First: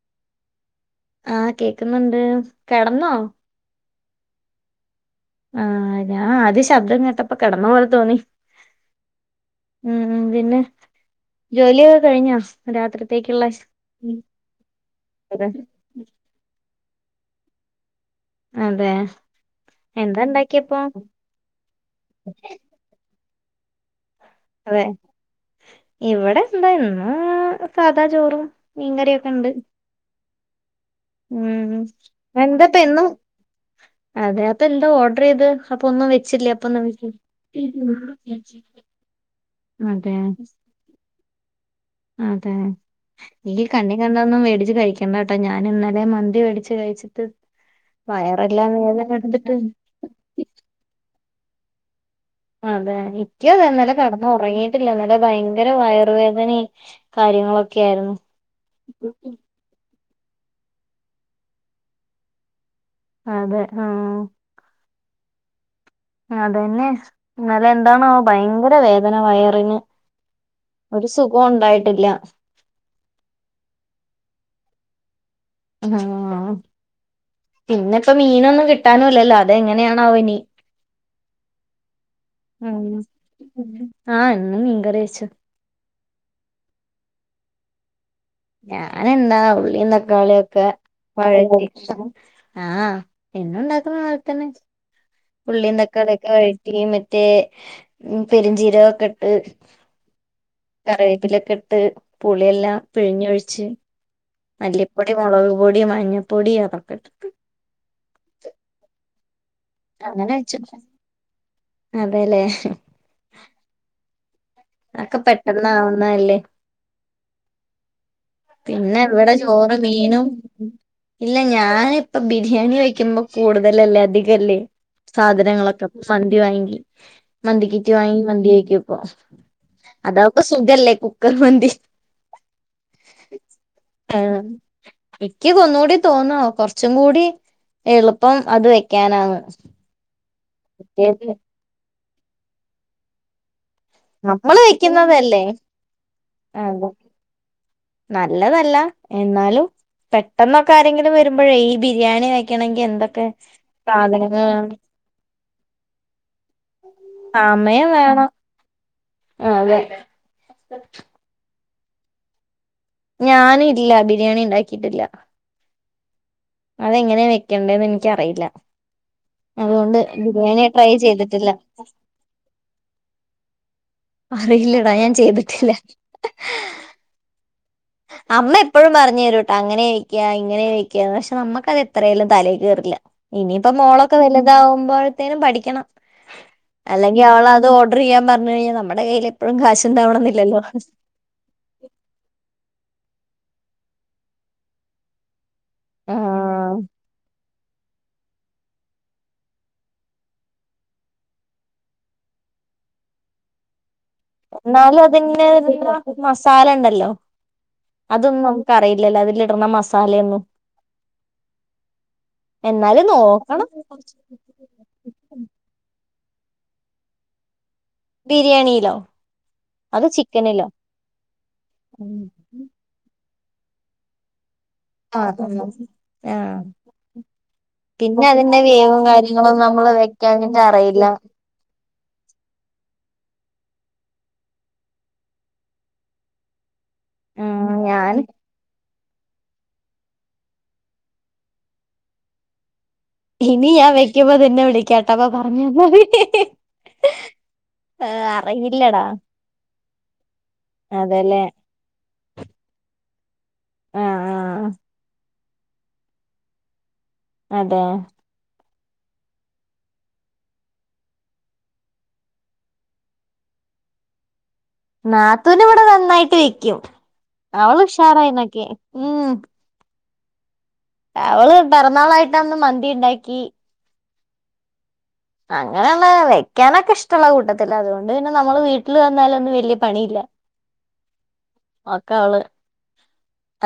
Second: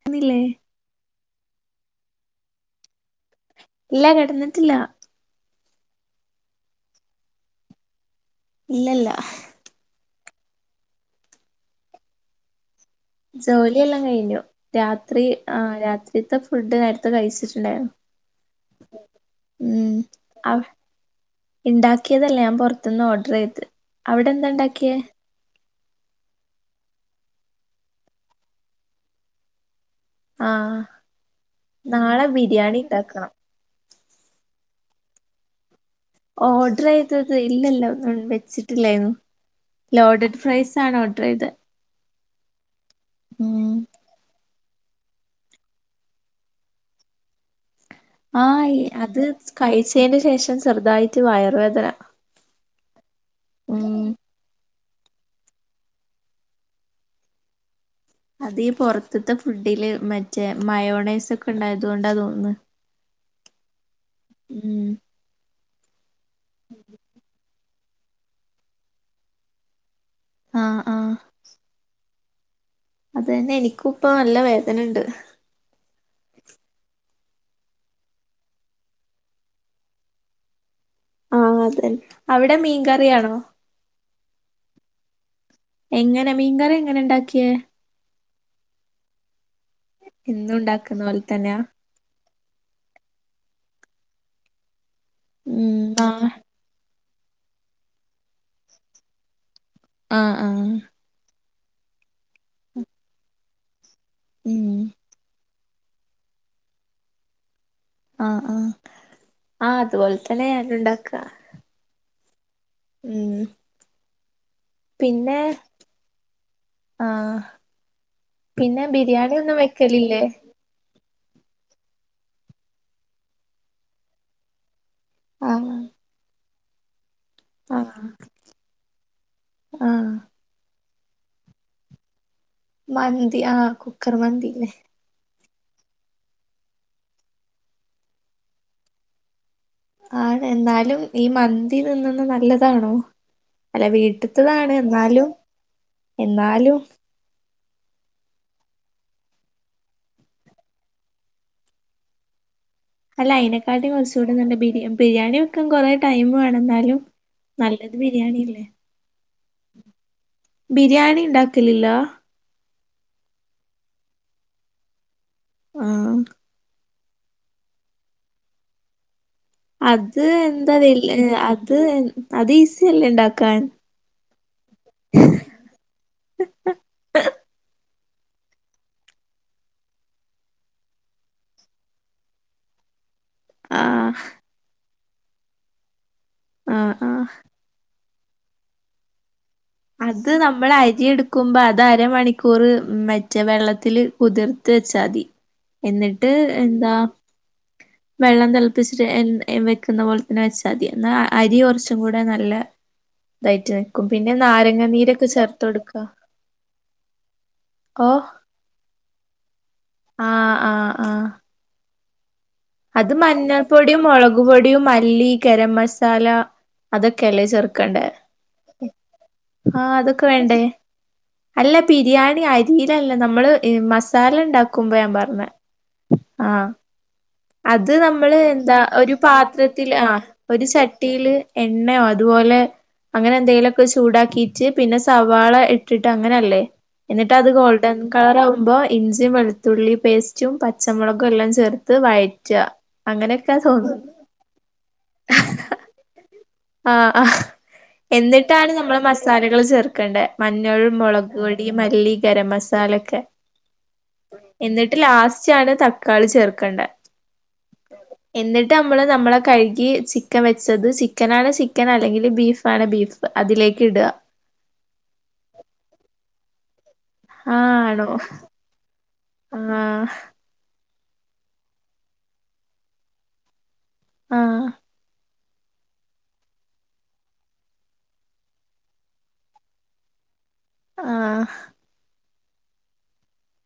ക്ക്ന്നില്ലേ ആഹ് കേക്കുന്നുണ്ട് കെടന്നോ ഇല്ല കെടന്നിട്ടില്ല ആഹ് ഞാആദ്യ ശബ്ദംകേട്ടപ്പ കെടന്ന പോലതോന്നി ഇല്ലല്ല ഹ് ഉം പിന്നെ ജോലിയൊകെ കഴിഞ്ഞ ജോലിയെല്ലാം കഴിഞ്ഞു രാത്രി അതെ ആ രാത്രിത്തെ ഫുഡ് നേര ത്തെകഴിച്ചിട്ട്ണ്ടാർന്നു- അതെ ഉം എന്താ അവെ ഇണ്ടാക്കിയപ്പോ ഇണ്ടാക്കിയതല്ല ഞാൻ പൊറത്ത്ന്ന് ഓഡ്രെയ്‌ അതെ അവിടെന്താണ്ടാക്കിയേ ഇവിടെ എന്താ ഇന്ന് സാദാ ചോറും മീൻകറിയൊക്കെ ഇണ്ട് ആ ഉം നാളെ എന്താപ്പ ബിരിയാണി എന്നും ഉണ്ടാക്കണം അതെ അപ്പൊ എന്താ ഓർഡർ ചെയ്ത് അപ്പൊ ഒന്നും വെച്ചില്ലേ അപ്പൊ ഓഡർ നിങ്ങക്ക് ചെയ്തത് ഇല്ലല്ല വെച്ചിട്ടില്ലേര്ന്നു അതെ ലോഡഡ് ഫ്രൈസാണ് ഓർഡർ ചെയ്തേ അതെ ഈ കണ്ണീ കണ്ടതൊന്നും മേടിച്ച് കഴിക്കണ്ടാട്ടോ ഞാൻ ഇന്നലെ മന്തി മേടിച്ച് കഴിച്ചിട്ട് ആ വയറെല്ലാം വേദന അത് എടുത്തിട്ട് കഴിച്ചതിനു ശേഷം ചെറുതായി റ്റ് വയർവേദന അതെ ഇക്ക അതെ ഇന്നലെ കെടന്നൊറങ്ങി ല്ല ഇവിടെ ഭയങ്കര വയറുവേദനേം കാര്യങ്ങളൊ അതീ പൊറത്ത്ത്തെ ഫുഡില് മ ചെ മയോണൈസ് ഒക്കെണ്ടായതോണ്ടാ തോന്ന്ണ് അതെ ഉം അതെന്നെ ഇന്നലെ എന്താണോ ഭയങ്കര വേദന വയറിന് ആഹ് ഒരു സുഖോ ണ്ടായിട്ടില്ല അതെന്നെ എനിക്കും ഇപ്പ നല്ല വേദനണ്ട് ആ പിന്നെ ഇപ്പോ മീൻ ഒന്നും കിട്ടാനുംല്ലല്ലോ അതെങ്ങനെയാണാവോ ഇനി ആ അതെ അവിടെ മീൻകറി ആണോ ആ ഇന്നും മീൻ കറി വെച്ചു എങ്ങനെ മീൻകറി എങ്ങനെ ഉണ്ടാക്കിയെ ഞാനെന്താ ഉള്ള ള്ളീം എന്നും തക്കാളിയൊക്കെ ഉണ്ടാക്കുന്ന പോലെ തന്നെയാ [unintelligible] അതുതന്നെ ഉള്ളീം ഉം ആഹ് തക്കാളൊക്കെ [unintelligible] മറ്റേ പെരിഞ്ജീരകൊക്കെ ഇട്ട് ആ ആ ട്ട് പുളിയെല്ലാം പിഴിഞ്ഞൊഴിച്ച് ഉം മല്ലിപ്പൊടി മൊളക് പൊടി മഞ്ഞ പൊടി അതൊക്കെ ഇട്ടിട്ട് ആ ആ ആ അതുപോലെ തന്നെ ഞാനുണ്ടാക്ക പോല്ലേ ഉം അക്കെ പിന്നെ പെട്ടന്ന ആവുന്നല്ലോ ആഹ് പിന്നെ ബിരിയാണി എവിടെ ഒന്നും ചോറ് വെക്കലില്ലേ മീനും ഇല്ല ഞാനിപ്പ ബിരിയാണി വയ്ക്കുമ്പോ കൂടുതലല്ലേ അധികല്ലേ ആഹ് സാധനങ്ങളൊക്കെ മന്തി അണക്കിൽ മന്തി കീറ്റി ആഹ് വാങ്ങി മന്തി വെക്കുപ്പോ ആഹ് അതക്കെ സ്‌ ഇതല്ലേ കുക്കർ മന്ദി മന്തി ആ കുക്കർ മന്തില്ലേ എനിക്ക് കൊന്നുകൂടി തോന്നോ കൊറച്ചും കൂടി എളുപ്പം അത് വെക്കാനാണ് ആണ് എന്നാലും ഈ മറ്റേത് മന്തി തീനിന്നെ നല്ലതാണോ അല്ല നമ്മള് വീട്ടത്തതാണ് എന്നാലും വെക്കുന്നതല്ലേ എന്നാലും അത് നല്ലതല്ല എന്നാലും പെട്ടെന്നൊക്കെ ആരെങ്കിലും വരുമ്പോഴേ ഈ ബിരിയാണി വേ അല്ല അതിനെക്കാട്ടിലും കുറച്ചുടിനല്ലേ വേണം ബിരി ബിരിയാണി ക്ക് കുറേ ടൈം വേണം ആനാലും സമയം നല്ലത് വേണം ബിരിയാണില്ലേ അതെ ബിരിയാണി ഉണ്ട ആക്കലില്ല ഞാന് ഇല്ല ബിരിയാണി ഉണ്ടാക്കിട്ടില്ല ആ അതെങ്ങനെയാ വെക്കണ്ടന്ന് എനിക്കറിയില്ല അതുകൊണ്ട് അത് ബിരിയാണി എന്താ വേ ട്രൈ ല്യ ചെയ്തിട്ടില്ല അത് അത് ഈസിയല്ലേ ഉണ്ടാക്കാൻ അറിയില്ലടാ ഞാൻ ചെയിതിടില്ല അമ്മ എപ്പോഴും പറഞരൂട്ടാ അങ്ങനെ വേഴിക്കുക ഇങ്ങനെ വെക്കുക പക്ഷെ നമ്മുക്കത് എത്രേലും തല കെറില്ല ഇനിയിപ്പോ ആഹ് മോളൊക്കെ വലുതാകുമ്പോഴത്തേനും പഠിക്കണം ആഹ് അല്ലെങ്കിൽ ആഹ് അവളത് അത് ഓഡർ ചെയ്യാൻ പറഞ്ഞു കഴിഞ്ഞൽ നമ്മടെ കയ്യിൽ എപ്പോഴും അത് കാശുണ്ടാവണംന്നില്ലല്ലോ നമ്മൾ അരി എടുക്കുമ്പോ അത് അരമണിക്കൂറ് മറ്റെ വെള്ളത്തില്ൽ കുതിർത്ത് വെച്ചാതി എന്നിട്ട് ആഹ് എന്താ വെള്ളം തിളപ്പിച്ചിട്ട് എ എ വെക്കുന്ന പോലെ തന്നെ വച്ചാതി എന്നാ അരി കുറച്ചും കൂടെ നല്ല ഇതായിട്ട് നിൽക്കും പിന്നെ നാരങ്ങ എന്നാലും നീരൊക്കെ അതിലെ ചേർത്ത് കൊടുക്കുക മസാല ഉണ്ടല്ലോ അതൊന്നും നമുക്ക് അറിയില്ലല്ലോ അതില് ഇടന്ന മസാല ആ ആഹ് ആ എന്നാലും അത് നോക്കണം മഞ്ഞൾപ്പൊടിയും മുളക് പൊടിയും മല്ലി ഗെരമസാല മസാല അതൊക്കെല്ല ചെർക്ക കണ്ടേ ബിരിയാണിയിലോ ആ അത് അതൊക്കെ വേണ്ടേ ചിക്കനിലോ അല്ല ബിരിയാണി അരിടെ നമ്മള് മസാല ഉണ്ടാക്കും ആ തന്നെ ആ അത് നമ്മള് എന്താ ഒരു നമ്മള് പാത്രത്തില് ആ വെക്കാഞ്ഞിട്ട് ഒരു അറിയില്ല ചട്ടിയില് എണ്ണയോ അതുപോലെ അങ്ങനെ എന്തേലുമൊക്കെ ചൂടാക്കിട്ട് പിന്നെ സവാള ഇട്ടിട്ട് അങ്ങനല്ലേ എന്നിട്ട് അത് ആഹ് ഗോൾഡൻ ഞാൻ കളർ ആകുമ്പോ ഇഞ്ചിയിം വെളുത്തുള്ളി പേസ്റ്റും പച്ചമുളകും എല്ലാം ചേർത്ത് വയറ്റ് റ്റ്അ ഇനി ഞാൻ വെയ്ക്കുമ്പ നിന്നെ വിളിക്കാട്ട അപ്പൊ പറഞ് തന്നാമതി ആ ആ എന്നിട്ടാണ് നമ്മള് മസാലകൾ ചേർക്കേണ്ടേ മഞ്ഞൾ, മുളക് അതെല്ലേ പൊടി, മല്ലി, ഗരം മസാല് എക്കെ ആഹ് ആഹ് എന്നിട്ട് ലാസ്റ്റ് ച്ചാണ് തക്കാളി ചേർക്കണ്ടേ അതെ ന്നിട്ട് നമ്മള് നമ്മള് കഴുകി ചിക്കൻ വെച്ചത് ചിക്ക ചിക്കാനാണെ ചിക്കൻ അല്ലെങ്കിൽ ബീഫ് ആണെ ബീഫ് അതിലേക്ക് ഇടുക നാത്തൂന് ഇവിടെ നന്നായിട്ട് വെയ്ക്കും ആഹ് അവള് ആണോ ഉഷാറാ ഇതിനൊക്കെ ഉം ആഹ് അവള് പിറന്നാളായിട്ട്ന്ന് മന്തി ഉണ്ടാക്കി ആ അങ്ങനെയുള്ള വെയ്ക്കാനൊക്കെ ഇഷ്ടമുള്ള കൂട്ടത്തിലാ അതുകൊണ്ട് പിന്നെ നമ്മള് വീട്ടിൽ വന്നാലൊന്നും വലിയ പണിയില്ല ആഹ് ഒക്ക അവള്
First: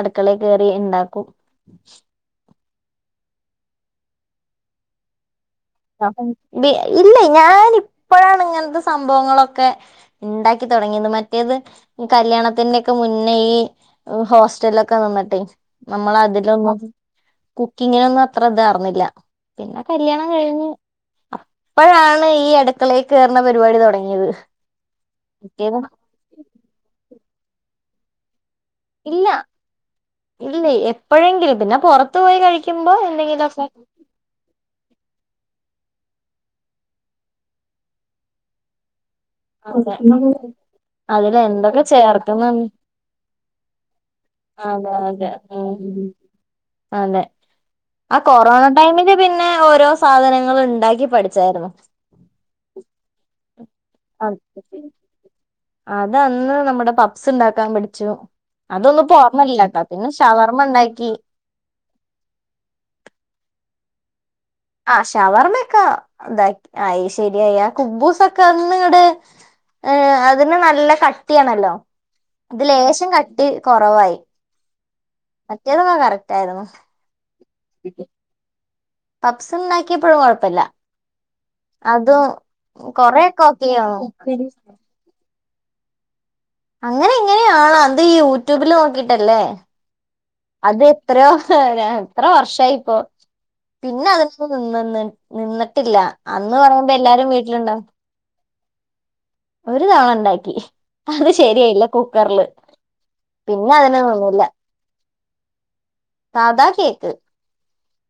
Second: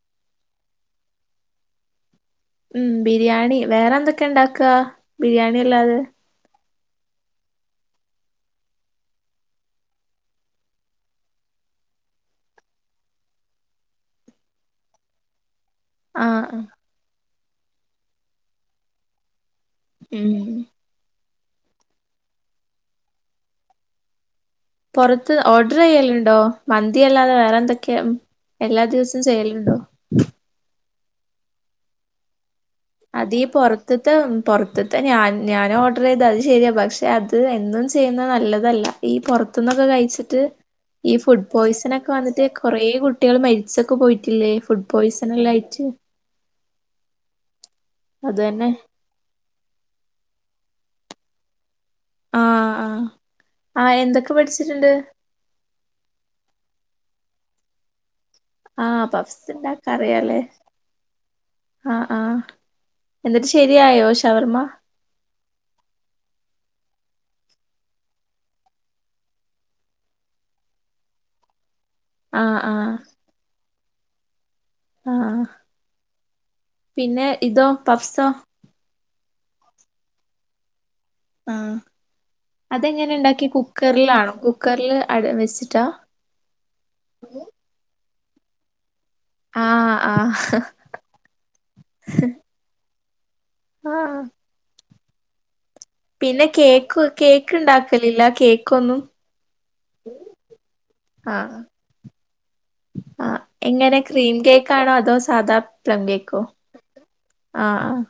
അടുക്കളേ കയറി ഇണ്ടാക്കും ഉം ബിരിയാണി വേറെ എന്തൊക്കെ ആ ഉണ്ടാക്ക ബിരിയാണി ണി അല്ലാതെ ബി ഇല്ല ഞാൻ ഇപ്പോഴാണ് ഇങ്ങനത്തെ സംഭവങ്ങളൊക്കെ ഇണ്ടാക്കി തുടങ്ങിയത് മറ്റേത് കല്യാണത്തിന്റെ യൊക്കെ മുന്നേ ഈ ഹോസ്റ്റലൊക്കെ നിന്നിട്ടെ നമ്മള് ആഹ് ആഹ് അതിലൊന്നും കുക്കിങ്ങിനൊന്നും അത്ര ഇതാർന്നില്ല പിന്നെ കല്യാണം ഉം കഴിഞ്ഞു അപ്പൊഴാണ് ഈ അടുക്കളേ കേറുന്ന പരിപാടി തുടങ്ങിയത് പൊറത്ത് ഓർഡർ മറ്റേത് ചെയ്യലുണ്ടോ മന്തിയല്ലാതെ പിന്നെ വേറെ എന്തൊക്കെയവും എല്ലാ ദിവസവും ഇല്ല ചെയ്യലുണ്ടോ ഇല്ല എപ്പോഴെങ്കിലും പിന്നെ പുറത്ത് പോയി കഴിക്കും അതീ പൊറത്തുത്തെ പൊറത്തുത്തെ ഞൻ ഞാൻ ഓ ഓർഡർ ചെയ്ത് അത് ശരിയാ പക്ഷെ അത് എന്നും ചെയ്യുന്ന നല്ലതല്ല. ഈ പുറത്തുന്നൊക്കെ അതെ കഴിച്ചിട്ട് ഈ അതിൽ ഫുഡ് എന്തൊക്കെ പോയിസൺ ഒക്കെ ചേർക്കുന്ന വന്നിട്ട് കൊറെ കുട്ടികൾ മരിച്ചൊക്കെ പോയിട്ടില്ലേ ഫുഡ് അതെ അതെ പോയ്സണിലായിട്ട് ഉം അതെ ആ കൊറോണ ൈമ െ ഓരോ സാധനങ്ങളൾ ഉണ്ടാക്കി പഠിച്ചായിരുന്നു ആഹ ആഹ അതന്ന് നമ്മുടെ പപ്പ ഉണ്ടാക്കാൻ പഠിച്ചു ആഹ അതൊന്നും ഇപ്പോ പഫ്സ് ഓർമ്മയില്ലാട്ടാ ഉണ്ടാക്ക പിന്നെ അറിയല്ലേ ഷവർമ്മ ഉണ്ടാക്കി ആ ആഹ എ ശരിയോ ആഹ ഷവർമ്മൊക്കെ ഇത അ ശരിയയ കുബ്ബൂസ്ൊക്കെ ഒന്ന് ഇടെ ഏ അതിന് നല്ല കട്ടിയാണല്ലോ അത് ലേശം കട്ടി കൊറവായി ആഹ കറക്റ്റ് ആയിരുന്നു പിന്നെ ഇതോ പഫ്സോ പപ്പ്സ് ഉണ്ടാക്കിയപ്പോഴും കുഴപ്പില്ല ആ അതെങ്ങനെ കൊറെയൊക്കെ ഉണ്ടാക്കി ഓക്കെയാവും കുക്കറിലാണോ കുക്കറിൽ വെ ിച്ചിട്ടാ അങ്ങനെ എങ്ങനെയാണ അന്ത് ഈ ്യൂബ നോി ല്ലേ ആഹ് ആഹ് അത് എത്രയോ എത്ര വർഷായിപ്പോ പിന്നെ ആഹ് അത നിന്നന്ന് നിന്ന പിന്നെ കേക്ക് കേക്ക് ഉണ്ടാക്കലില്ല കേക്ക് കൊുന്നു ഒരു തവണ ഉണ്ടാക്കി അത് ആഹ് ശരിയായില്ല കുക്കറില് പിന്നെ അതിന ഒൊന്നില്ല സദബ ലക്കോ ആഹ ആഹ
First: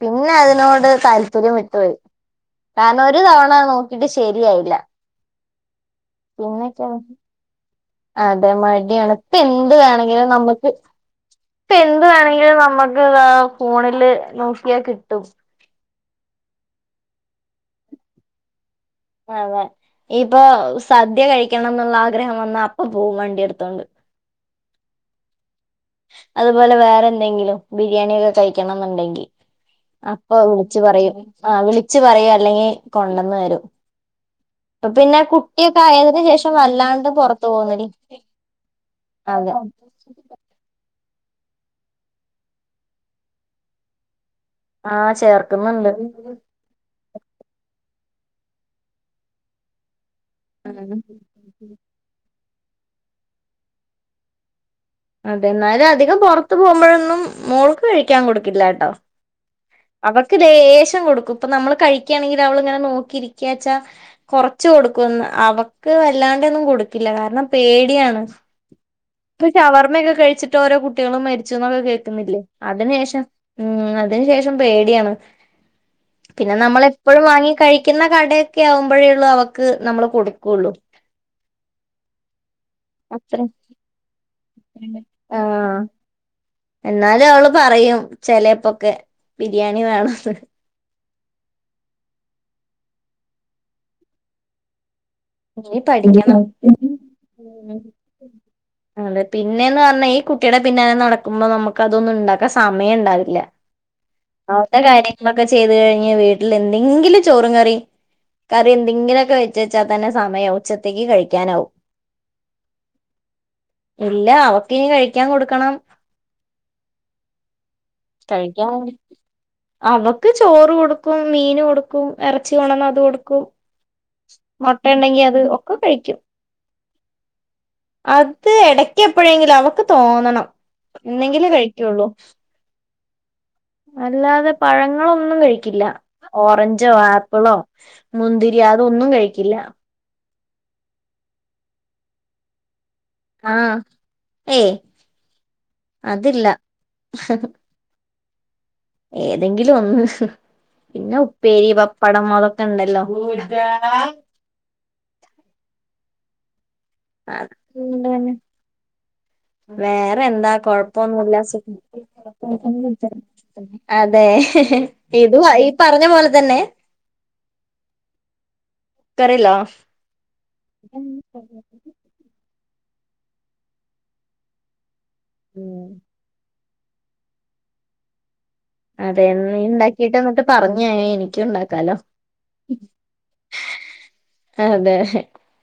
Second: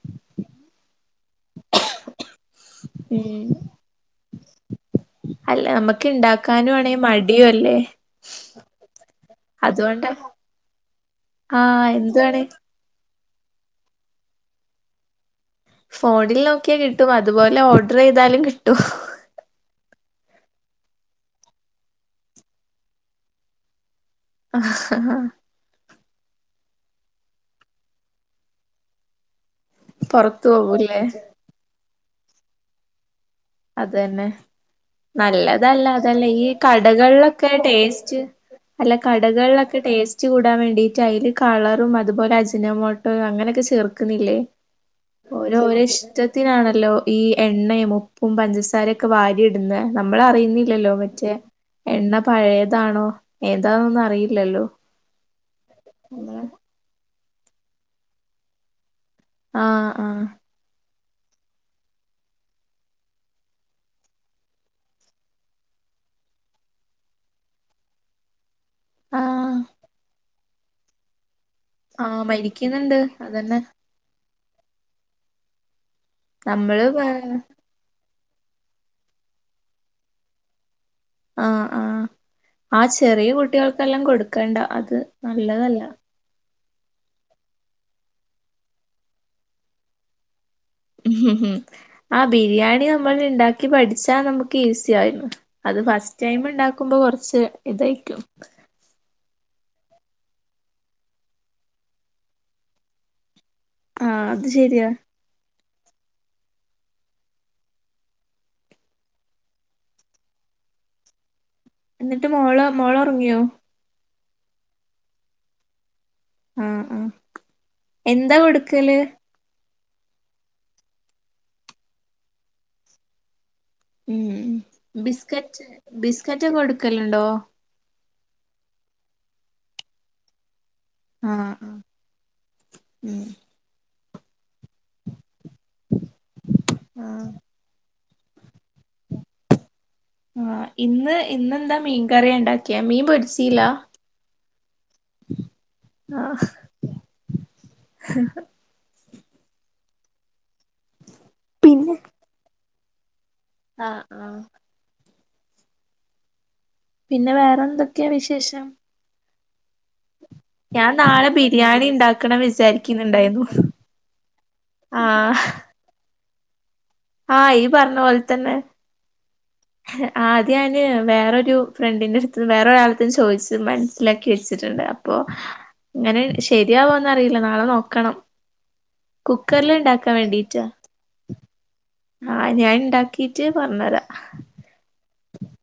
പിന്നെ അതിനോട് തല്പര്യം ഒത്തിരി വിട്ടുപയി കാരാനൊ ഒരു ഉം തവണ നോക്കിട്ട് ശരിയായില്ല അല്ല നമുക്ക് പിന്നക്കെ അതേ മടിയാണ് ഇപ്പ എന്ത് അതുകൊണ്ടാ വേണമെങ്കിലും നമ്മുക്ക് ഇപ്പ ആഹ് എന്ത് എന്തുവാണ് വേണെങ്കിലും നമ്മുക്ക് ഫോണില് നോക്കിയാൽ കിട്ടും ഫോണിൽ നോക്കിയ കിട്ടും അതുപോലെ ഓർഡർ ചെയ്താലും കിട്ടും അതെ ഇപ്പൊ സദ്യ കഴിക്കണം എന്നുള്ള ആഗ്രഹം വന്നാ അപ്പ പോവും വണ്ടി എടുത്തോണ്ട് ആഹ് ഹ അതുപോലെ വേറെ എന്തെങ്കിലും ബിരിയാണി ഒക്കെ കഴിക്കണം എന്നുണ്ടെങ്കിൽ അപ്പൊ പൊറത്തു വിളിച്ചു പോവൂല്ലേ പറയും ആ വിളിച്ചു പറയാ ല്ലെങ്കി കൊണ്ട അതന്നെ കുട്ടിയൊക്കെ നല്ലതല്ല ആയതിന് അതല്ല ഈ ശേഷം വല്ലാണ്ട് പുറത്തു കടകളിലൊക്കെ പോകുന്നില്ല ടേസ്റ്റ് അല്ല അതെ കടകളിലൊക്കെ ടേസ്റ്റ് കൂടാൻ വേണ്ടി റ്റയ്ല് കളറും അതുപോലെ അജ്നമോട്ടോ അങ്ങനൊക്കെ ചേർക്ക്ന്നില്ലേ ആഹ് ചേർക്ക്ന്ന്ണ്ട് ഈ എണ്ണയും മു പ്പും പഞ്ചസാരക്കെ വാരി ഇട്ന്നെ നമ്മളറിയുന്നില്ലല്ലോ ഉം മറ്റേ എണ്ണ പഴയത് താണോ ഏതാനൊന്നും അറിയില്ലല്ലോ അതെ എന്നാലും അധികം നമ്മള് പൊറത്ത് പോകുമ്പോഴൊന്നും മോൾക്ക് കഴിക്കാൻ കൊടുക്കില്ലാട്ടോ ആഹ് ആഹ് അവർക്ക് ലേശം കൊടുക് ക്കുപ്പ നമ്മള് കഴിക്കാണെങ്കിലവള്ങ്ങനെ നോക്കിരിക്ക്യാച്ചാ കൊറച്ച് കൊടുക്കുന്ന് അവക്ക് വല്ലാണ്ടെന്നും കൊടുക്കില്ല കാരണം പേടിയാണ്. ആഹ് ഷവർമ്മക്കെ കഴിച്ചിട്ട് ഓരോ കുട്ടികളും മരി ച്ചുന്നൊക്കെ ആഹ് കേക്ക്ന്നില്ലേ മരിക്കുന്നുണ്ട് അതിനേഷം അതന്നെ ഉം അതിനു ശേഷ് പേടിയാണ് പിന്നെ നമ്മള് വേ നമ്മളെപ്പൊഴും വാങ്ങി കഴിക്കുന്ന കടയൊക്കെ ആവുമ്പോഴേ ഉള്ളൂ അവക്ക് നമ്മള് കൊടുക്കുള്ളൂ. ആഹ് ആഹ് ആഹ് ചെറിയ അത്ര കുട്ടികൾക്കെല്ലാം കൊടു ക്കണ്ട അത് ആഹ് നല്ലതല്ല. എന്നാലും അവള് പറയും ചെലപ്പോൊക്കെ ബിരിയാണി വേണന്ന്. ഉം ആ ബിരിയാണി നമ്മൾ ഉണ്ടാക്കി പഠിച്ചാ നമുക്ക് ഈസി യിരുന്നു അത് ഇനി ഫസ്റ്റ് ടൈം പഠിക്കണം ഉണ്ടാക്കുമ്പോ കൊറച്ച് ഇതായിരിക്കും. പിന്നെയന്ന് പറഞ്ഞാ ഈ കുട്ടിയുടെ പിന്നാലെ നടക്കുമ്പോ നമുക്ക് അതൊന്നും ഉണ്ടാക്കാ സമയം ഉണ്ടാവില്ല. ആഹ് അത് അവടെ ശരിയാ കാര്യങ്ങളൊക്കെ ചെയ്ത് കഴി വീട്ടിൽ എന്തെങ്കിലും ചോറും കറി കറി എന്തെങ്കിലൊക്കെ വെച്ചച തന്നെ സമയം ഉച്ചത്തേക്ക് കഴിക്കാനാവും. എന്നിട്ട് മോള് മോള ഉറങ്ങിയോ? ഇല്ല അവക്കിനി കഴിക്കാൻ കൊടുക്കണം. ആഹ് ആഹ് എന്താ കഴിക്കാൻ കൊടുക്കല്? അവക്ക് ചോറ് കൊടുക്കും മീൻ കൊടുക്കും ഇറച്ചി കൊണ്ടന്ന അത് കൊടുക്കും. ഉം മുട്ട ഉണ്ടെങ്കി അത് ബിസ്കറ്റ് ഒക്കെ കഴിക്കും ബിസ്കറ്റ് കോടുക്കലുണ്ടോ അത് എടക്ക് എപ്പോഴെങ്കിലും അവക്ക് തോന്നണം എന്നെങ്കിലെ ആഹ് കഴിക്കുള്ളു ഉം അല്ലാതെ പഴങ്ങളോന്നും കഴിക്കില്ല ഓറഞ്ചോ ആപ്പിളോ മുന്തി രി അതോന്നും കഴിക്കില്ല കറിയ ഉണ്ടാക്കിയ മീൻ ആ പൊരിച്ചീല്ല ഏയ് അതില്ല ആഹ് [unintelligible] പിന്ന ഉപ്പെരി വപ്പടം മുള ണ്ടല്ലോ അ ആ [inaudible] പിന്നെ വെറെ എന്തക്കെയാ അതുകൊണ്ട്ന്നെ വിശേഷം വേറെ എന്താ ഞാൻ നാളെ കോഴപ്പോന്നുല്ല സു ബിരിയാണി ഇണ്ടാക്കണം വിചാരിക്കുന്നുണ്ടായിരുന്നു അതെ ഇത് ഈ പറഞ്ഞ പോലെ തന്നെ ആ ഈ പറഞ്ഞ പോല തന്നെ കുക്കറിലോ ആദ്യ ആദ്യം വെറോരു ഫ്രണ്ടിന്റെ അടുത്ത് വെറെരാളട്ത്തും ചോദിച്ച് മനസ്സിലാക്കി വെച്ചിട്ടുണ്ട് പോ ഉം ഇങ്ങെനെ ശരിയാവോന്ന അറിയില്ല നാളെ നോക്കണം അതെ നീ കുക്കറില് ഉണ്ടാക്കിട്ട് എന്ന്ട്ട് പറഞ്ഞ ത്താ എനിക്കും ഉണ്ടാക്കല്ലേ ആ ഞാൻ ഇണ്ടാക്കീട്ട് പറഞ്ഞരാ അതെ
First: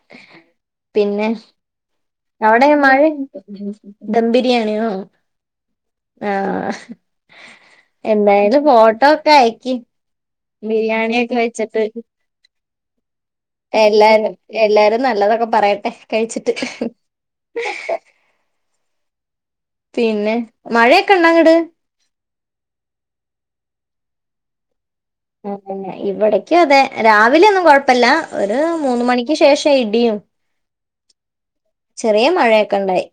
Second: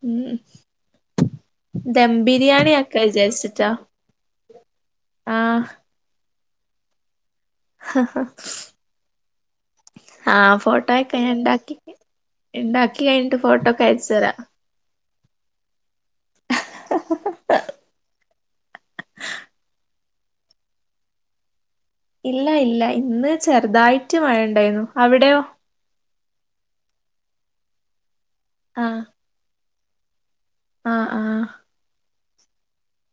ഉം പിന്നെ ദം അവിടെ ബിരിയാണി മഴ ആക്കാ വിചാരിച്ചിട്ടാ ദം ബിരിയാണിയോ ആഹ് ആ എന്തായാലും ഫോട്ടോ ഒക്കെ അയക്കി ആഹ് ബിരിയാണിഒക്കെ വെച്ചിട്ട് ഇണ്ടാകി എല്ലാരും എല്ലാരും നല്ലത ഒക്കെ പറയട്ടെ- കഴിച്ചിട്ട്- പിന്നെ മഴയൊക്കെ ഉണ്ടാങ്ങട്- ഇല്ല ഇല്ല ഇന്ന് ചെറുതായിട്ട് മഴ ഉണ്ടായിരുന്നു- ആ പിന്നെ ഇവിടെ- ക്കും അതെ രാവിലെയൊന്നും കോഴപ്പല്ല- ഒരു ആഹ് മൂന്ന് മണിക്ക് ശേഷം- ഇടിയും- ആഹ് ആഹ്- ചെറിയ മഴയൊക്കെ ഉണ്ടായി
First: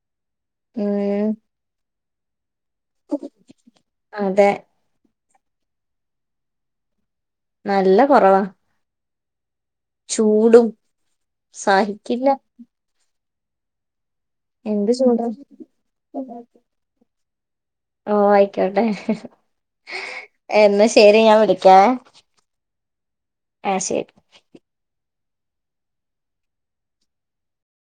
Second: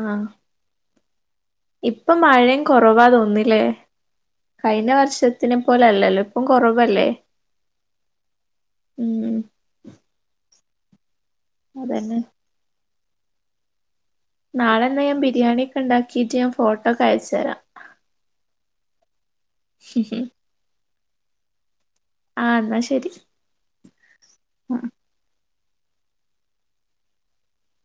ആഹ് ഏ- ഇപ്പൊ മഴേം- കൊറവാ തോന്നില്ലേ അതെ കഴിഞ്ഞ വർഷ ത്തിനെ പോല അല്ലല്ലോ ഇപ്പം കൊറവല്ലേ? നല്ല കൊറവാ- ഉം- ചൂടും- അതന്നെ സാഹിക്കില്ല നാളെന്നാ ഞാൻ ചൂടാ ബിരിയാണിക്കെണ്ടാക്കിട്ട് ഞാൻ ഫോട്ടോക്കെ അയച്ചു തരാം ശ എന്നാ ശ ശരി ഞാ വിളിക്കാവേ ആഹ്‌ എന്നാ ശരി ആഹ് ശരി ആഹ്